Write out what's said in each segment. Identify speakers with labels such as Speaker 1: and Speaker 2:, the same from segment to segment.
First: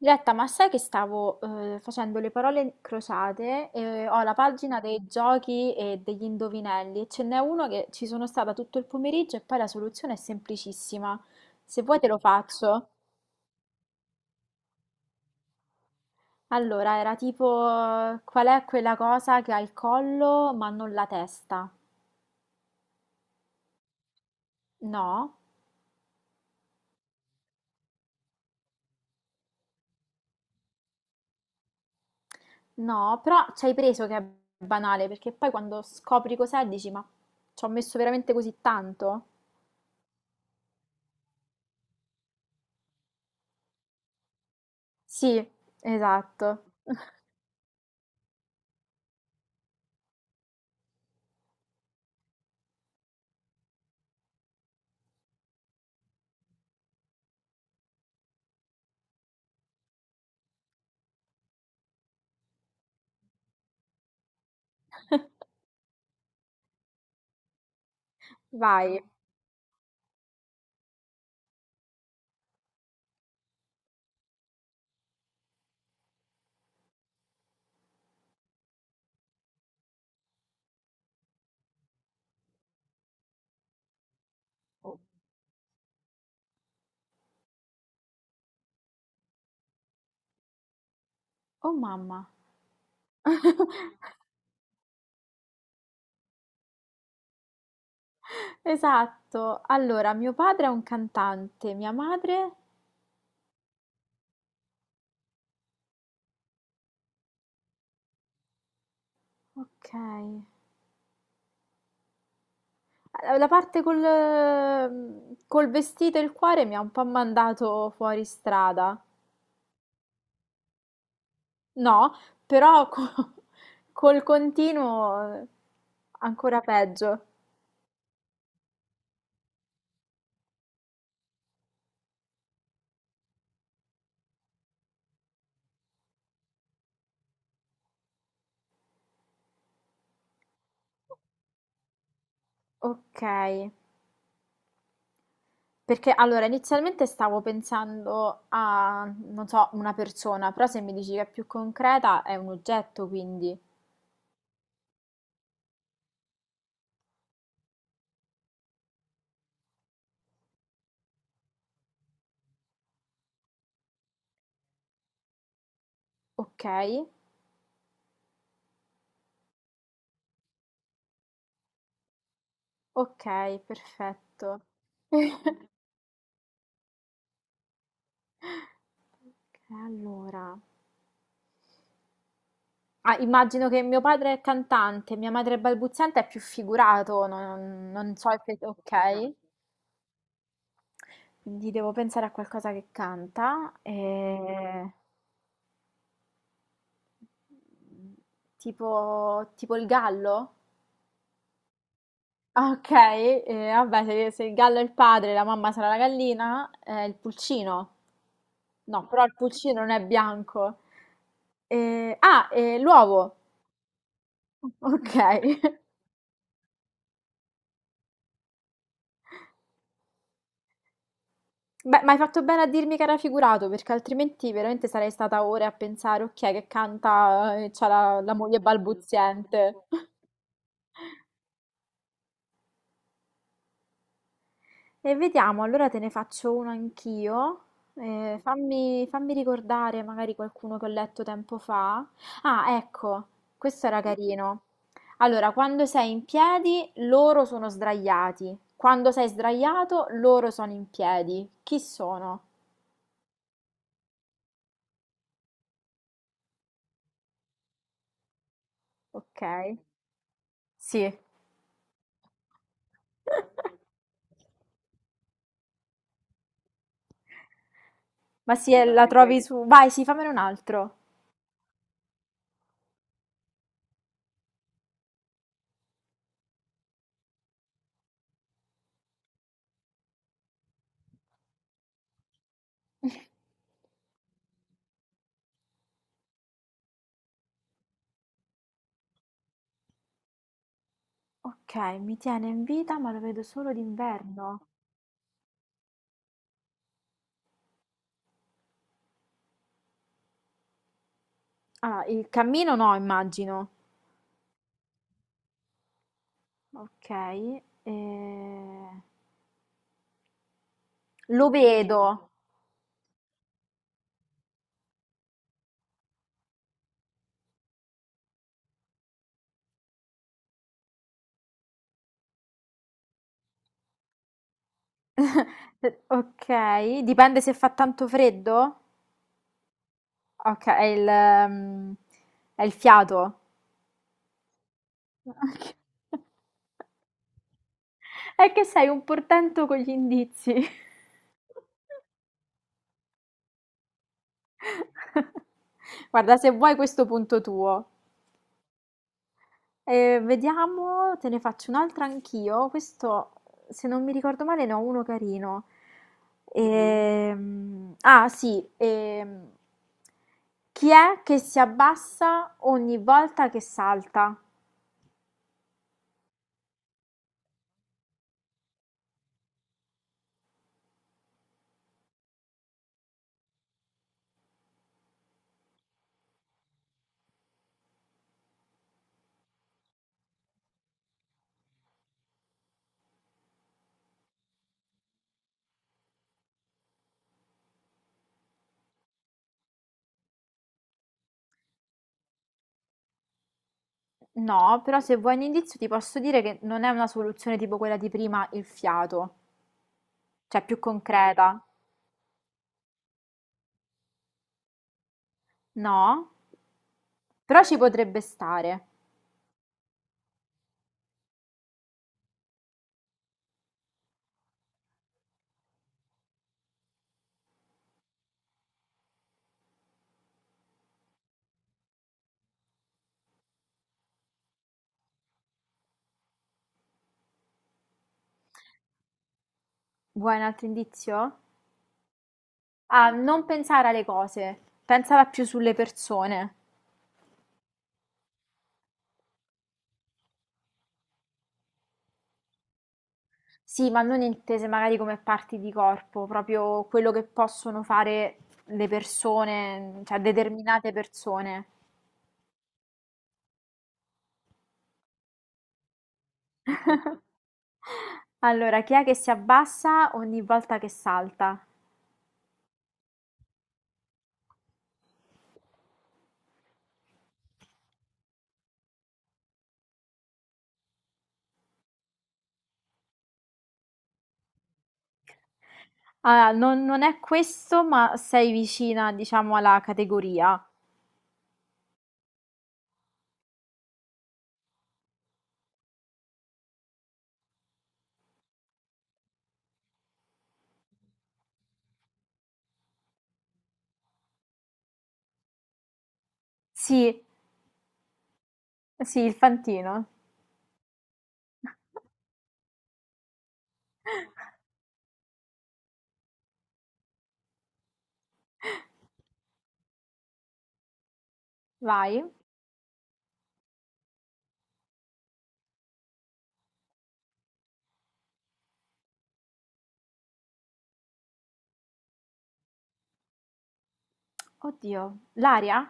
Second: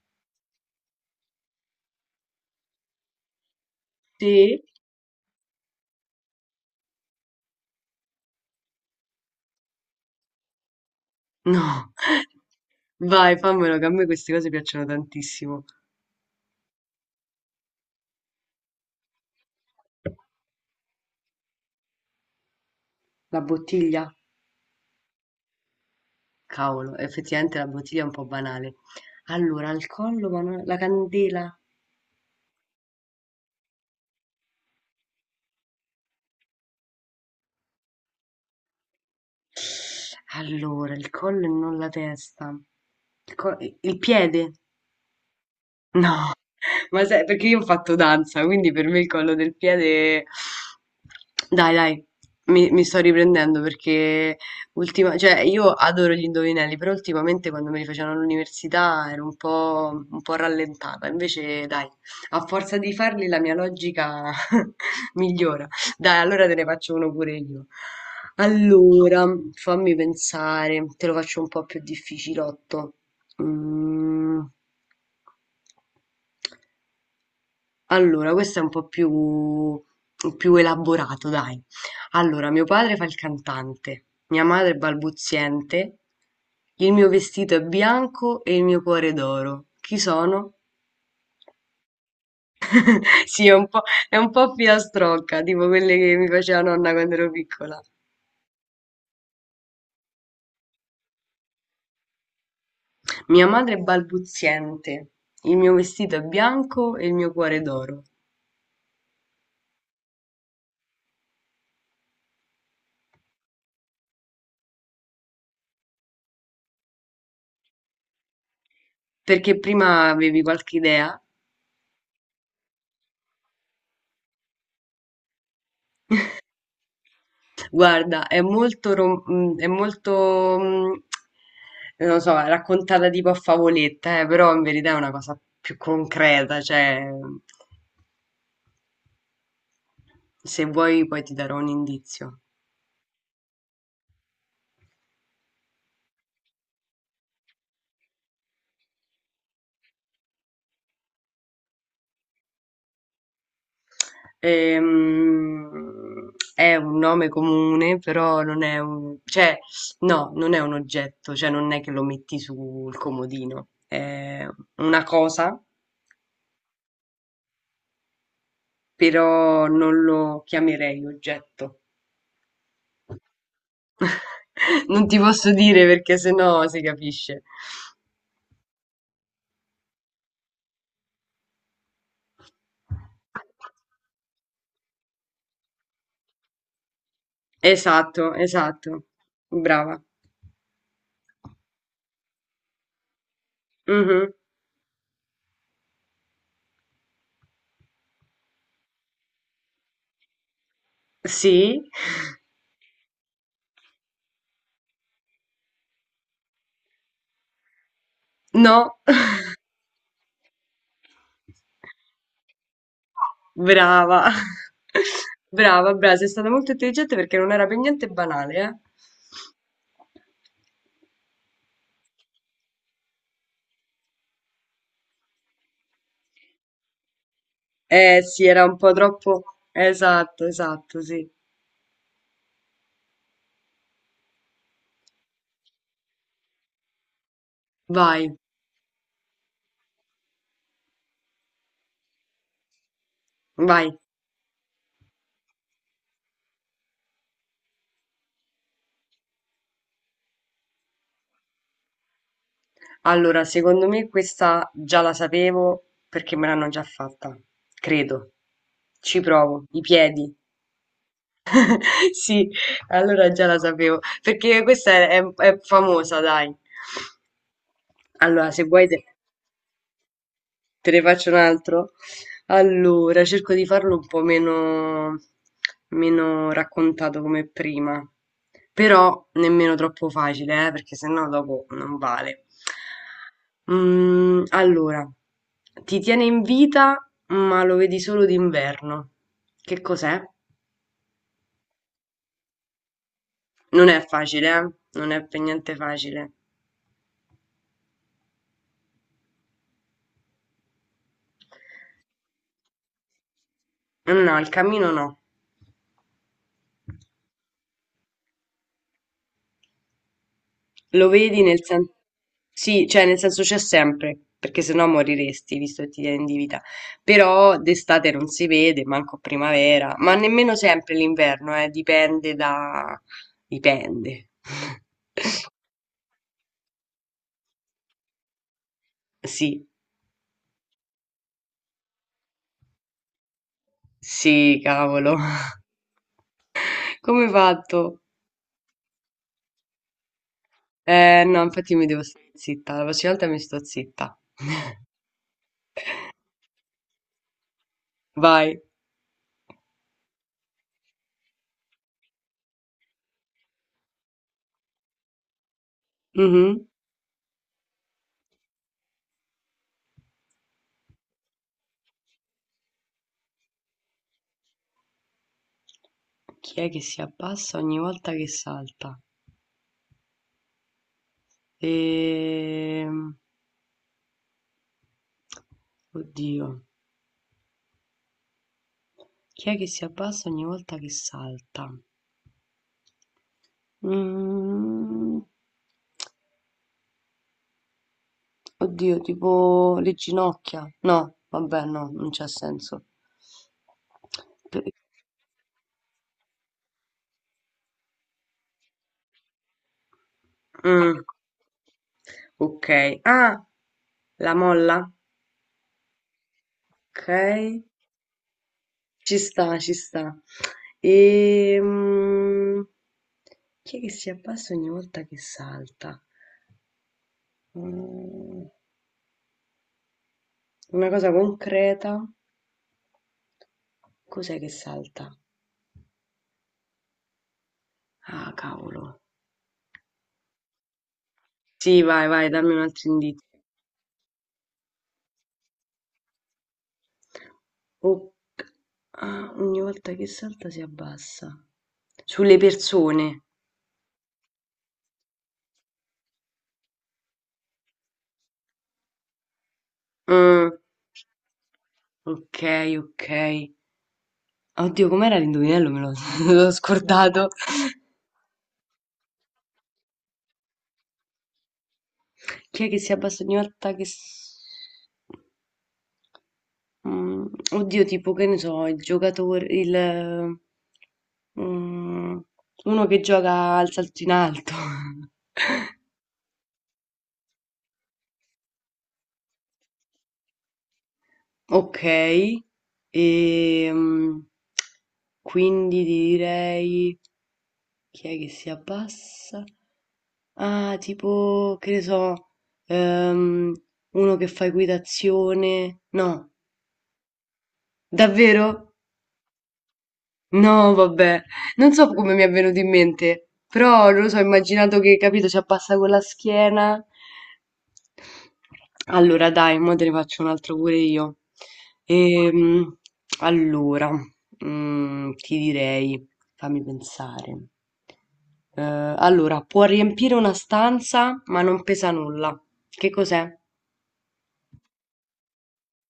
Speaker 1: Diletta, ma sai che stavo facendo le parole crociate e ho la
Speaker 2: Sì?
Speaker 1: pagina dei giochi e degli indovinelli e ce n'è uno che ci sono stata tutto il pomeriggio e poi la soluzione è semplicissima. Se
Speaker 2: No,
Speaker 1: vuoi te lo faccio.
Speaker 2: vai, fammelo, che a me queste cose piacciono tantissimo.
Speaker 1: Allora, era tipo qual è quella cosa che ha il collo ma non la testa?
Speaker 2: La bottiglia?
Speaker 1: No,
Speaker 2: Cavolo, effettivamente la bottiglia è un po' banale. Allora, al collo, ma non... la candela.
Speaker 1: no, però ci hai preso che è banale perché poi quando scopri cos'è dici ma ci ho messo veramente così tanto?
Speaker 2: Allora, il collo e non la testa. Il piede?
Speaker 1: Sì,
Speaker 2: No.
Speaker 1: esatto.
Speaker 2: Ma sai, perché io ho fatto danza, quindi per me il collo del piede... Dai, dai, mi sto riprendendo perché cioè, io adoro gli indovinelli, però ultimamente quando me li facevano all'università ero un po' rallentata. Invece, dai, a forza di farli la mia logica migliora. Dai, allora te ne faccio uno pure io.
Speaker 1: Vai.
Speaker 2: Allora, fammi pensare, te lo faccio un po' più difficilotto. Mm. Allora, questo è un po' più, più elaborato, dai. Allora, mio padre fa il cantante, mia madre è balbuziente, il mio vestito è bianco e il mio cuore è d'oro. Chi sono?
Speaker 1: Oh mamma,
Speaker 2: Sì, è un po', è un po' filastrocca, tipo quelle che mi faceva nonna quando ero piccola.
Speaker 1: esatto. Allora, mio padre è un cantante, mia madre...
Speaker 2: Mia madre è balbuziente, il mio vestito è bianco e il mio cuore è d'oro.
Speaker 1: Ok. La parte col, col vestito e il cuore mi ha un po' mandato fuori strada.
Speaker 2: Perché prima avevi qualche idea?
Speaker 1: No, però col continuo ancora peggio.
Speaker 2: Guarda, è molto, non lo so, raccontata tipo a favoletta, però in verità è una cosa più concreta, cioè, se vuoi poi ti darò un indizio.
Speaker 1: Ok. Perché allora inizialmente stavo pensando a, non so, una persona, però se mi dici che è più concreta è un oggetto, quindi
Speaker 2: È un nome comune, però non è un, cioè, no, non è un oggetto, cioè non è che lo metti sul comodino, è una cosa,
Speaker 1: ok.
Speaker 2: però non lo chiamerei oggetto.
Speaker 1: Ok, perfetto.
Speaker 2: Non ti posso dire perché sennò si capisce.
Speaker 1: E allora, ah, immagino che mio padre è cantante, mia madre è balbuziente, è più figurato, non, non so
Speaker 2: Esatto, esatto.
Speaker 1: ok.
Speaker 2: Brava.
Speaker 1: Quindi devo pensare a qualcosa che canta,
Speaker 2: Mhm.
Speaker 1: tipo, tipo il gallo?
Speaker 2: Sì.
Speaker 1: Ah, ok, vabbè, se, se il gallo è il padre, la mamma sarà la gallina, il pulcino.
Speaker 2: No.
Speaker 1: No, però il pulcino non è bianco. Ah, l'uovo.
Speaker 2: Brava.
Speaker 1: Ok.
Speaker 2: Brava, brava. Sei stata molto intelligente perché non era per niente banale,
Speaker 1: Beh, ma hai fatto bene a dirmi che era figurato, perché altrimenti veramente sarei stata ore a pensare, ok, che canta e c'ha
Speaker 2: eh?
Speaker 1: la,
Speaker 2: Eh
Speaker 1: la
Speaker 2: sì,
Speaker 1: moglie
Speaker 2: era un po' troppo.
Speaker 1: balbuziente.
Speaker 2: Esatto, esatto, sì.
Speaker 1: E vediamo, allora te ne faccio uno anch'io.
Speaker 2: Vai,
Speaker 1: Fammi, fammi ricordare magari qualcuno che ho letto tempo fa. Ah, ecco,
Speaker 2: vai.
Speaker 1: questo era carino. Allora, quando sei in piedi, loro sono sdraiati. Quando sei sdraiato, loro sono in piedi. Chi sono?
Speaker 2: Allora, secondo me questa già la sapevo perché me l'hanno già fatta. Credo. Ci
Speaker 1: Ok.
Speaker 2: provo. I piedi.
Speaker 1: Sì.
Speaker 2: Sì, allora già la sapevo, perché è famosa, dai. Allora,
Speaker 1: Ma
Speaker 2: se
Speaker 1: sì, sì, la
Speaker 2: vuoi
Speaker 1: vabbè,
Speaker 2: te,
Speaker 1: poi trovi questo. Su... vai, sì, fammene un
Speaker 2: te
Speaker 1: altro.
Speaker 2: ne faccio un altro. Allora, cerco di farlo un po' meno, meno raccontato come prima, però nemmeno troppo facile, perché sennò dopo non vale. Allora, ti tiene in vita, ma lo vedi solo d'inverno. Che cos'è?
Speaker 1: Ok, mi tiene in vita, ma lo vedo solo
Speaker 2: Non è facile,
Speaker 1: d'inverno.
Speaker 2: eh? Non è per niente facile.
Speaker 1: Ah, il cammino no, immagino.
Speaker 2: Mm, no, il cammino no.
Speaker 1: Ok, eh,
Speaker 2: Lo vedi
Speaker 1: lo
Speaker 2: nel senso...
Speaker 1: vedo.
Speaker 2: Sì, cioè nel senso c'è sempre, perché sennò moriresti, visto che ti tieni di vita. Però d'estate non si vede, manco primavera, ma nemmeno sempre l'inverno, dipende da... dipende.
Speaker 1: Ok, dipende se fa tanto freddo.
Speaker 2: Sì,
Speaker 1: Ok, è il fiato.
Speaker 2: sì, cavolo.
Speaker 1: Ok.
Speaker 2: Come hai fatto?
Speaker 1: È che sei un portento con gli indizi.
Speaker 2: No, infatti mi devo stare zitta, la prossima volta mi sto zitta.
Speaker 1: Guarda, se vuoi questo punto tuo.
Speaker 2: Vai.
Speaker 1: Vediamo, te ne faccio un'altra anch'io. Questo, se non mi ricordo male, ne ho uno carino.
Speaker 2: Mhm.
Speaker 1: Sì. Chi è che si abbassa ogni volta che salta?
Speaker 2: Chi è che si abbassa ogni volta che salta? Ehm... Oddio, chi è che si abbassa ogni volta che salta? Mhmm, oddio, tipo le ginocchia. No, vabbè, no, non c'ha senso. Per-
Speaker 1: No, però se vuoi un indizio ti posso dire che non è una soluzione tipo quella di prima, il fiato, cioè più
Speaker 2: Mm,
Speaker 1: concreta.
Speaker 2: ok. Ah, la molla?
Speaker 1: No?
Speaker 2: Ok,
Speaker 1: Però ci potrebbe stare.
Speaker 2: ci sta, ci sta. Ehm, chi è che si abbassa ogni volta che salta? Mm, una cosa concreta. Cos'è che salta? Ah, cavolo.
Speaker 1: Vuoi un altro indizio?
Speaker 2: Sì, vai, vai, dammi un altro
Speaker 1: A
Speaker 2: indizio.
Speaker 1: non pensare alle cose, pensala più sulle persone.
Speaker 2: O- ah, ogni volta che salta si abbassa. Sulle persone.
Speaker 1: Sì, ma non intese magari come parti di corpo, proprio quello che possono fare le persone, cioè
Speaker 2: Mm,
Speaker 1: determinate persone.
Speaker 2: ok, ok. Oddio, com'era l'indovinello? Me l'ho l'ho scordato.
Speaker 1: Allora, chi è che si abbassa ogni volta che salta?
Speaker 2: Chi è che si abbassa ogni volta che... s- Mm, oddio, tipo, che ne so, il giocatore, il... mm, uno che gioca al salto in alto.
Speaker 1: Ah, non, non è questo, ma sei vicina, diciamo, alla categoria.
Speaker 2: Okay, ehm, quindi ti direi chi è che si abbassa? Ah, tipo, ehm, uno che fa equitazione. No,
Speaker 1: Sì,
Speaker 2: davvero?
Speaker 1: sì, il fantino.
Speaker 2: No, vabbè, non so come mi è venuto in mente, però non lo so, ho immaginato che, capito, ci appassa con la schiena. Allora, dai, mo te ne faccio un altro pure io.
Speaker 1: Vai.
Speaker 2: Ehm, allora, mm, ti direi, fammi pensare. Eh, allora, può riempire una stanza, ma non pesa nulla. Che cos'è?
Speaker 1: Oddio, l'aria?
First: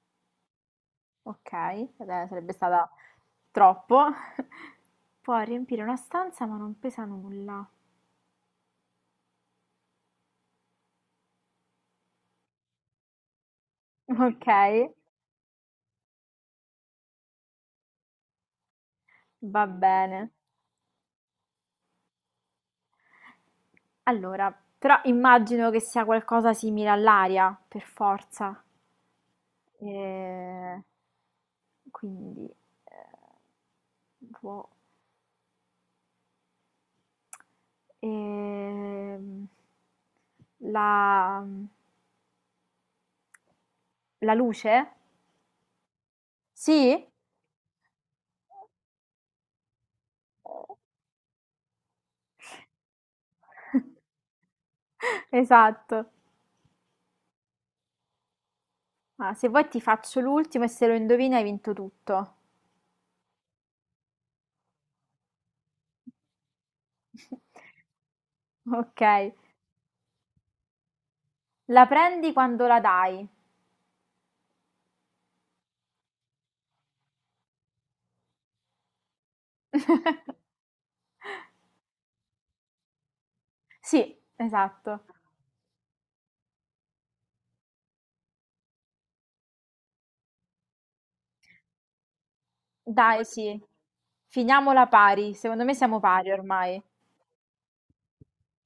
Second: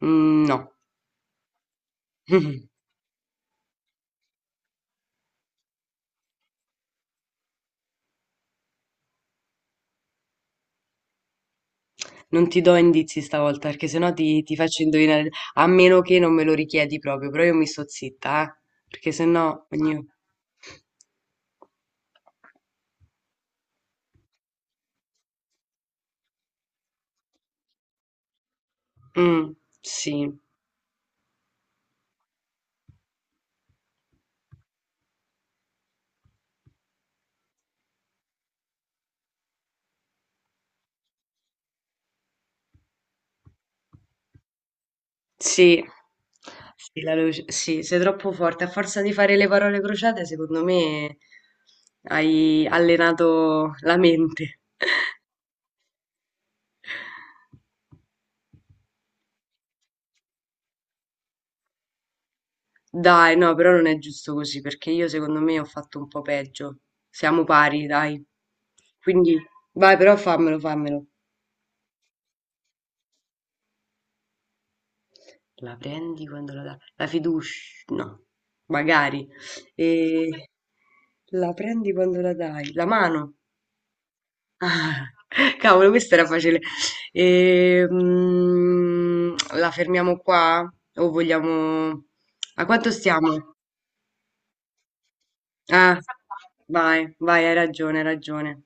Speaker 2: Mm, no.
Speaker 1: Okay, vabbè sarebbe stata troppo. Può riempire una stanza ma non pesa nulla.
Speaker 2: Non ti do indizi stavolta, perché sennò ti faccio
Speaker 1: Okay,
Speaker 2: indovinare, a meno che non me lo richiedi proprio, però io mi sto zitta, perché
Speaker 1: va
Speaker 2: sennò ogni...
Speaker 1: bene. Allora, però immagino che sia qualcosa simile all'aria, per forza.
Speaker 2: Mm, sì,
Speaker 1: Ehm, quindi, Può ehm, la la luce?
Speaker 2: sì, sì,
Speaker 1: Sì?
Speaker 2: la luce, sì, sei troppo forte, a forza di fare le parole crociate, secondo me hai allenato la mente.
Speaker 1: Esatto. Ma se vuoi ti faccio l'ultimo e se lo indovini hai vinto tutto.
Speaker 2: Dai, no, però non è giusto così, perché io secondo me ho fatto un po' peggio. Siamo pari, dai.
Speaker 1: Ok.
Speaker 2: Quindi, vai, però fammelo, fammelo.
Speaker 1: La prendi quando la dai.
Speaker 2: La prendi quando la dà la fiducia, no, magari. Ehm, la prendi quando la dai, la mano.
Speaker 1: Sì,
Speaker 2: Ah,
Speaker 1: esatto.
Speaker 2: cavolo, questa era facile. La fermiamo qua? O vogliamo... A quanto
Speaker 1: Dai,
Speaker 2: stiamo?
Speaker 1: sì. Finiamola pari. Secondo me
Speaker 2: Ah,
Speaker 1: siamo pari ormai.
Speaker 2: vai, vai, hai ragione, hai ragione.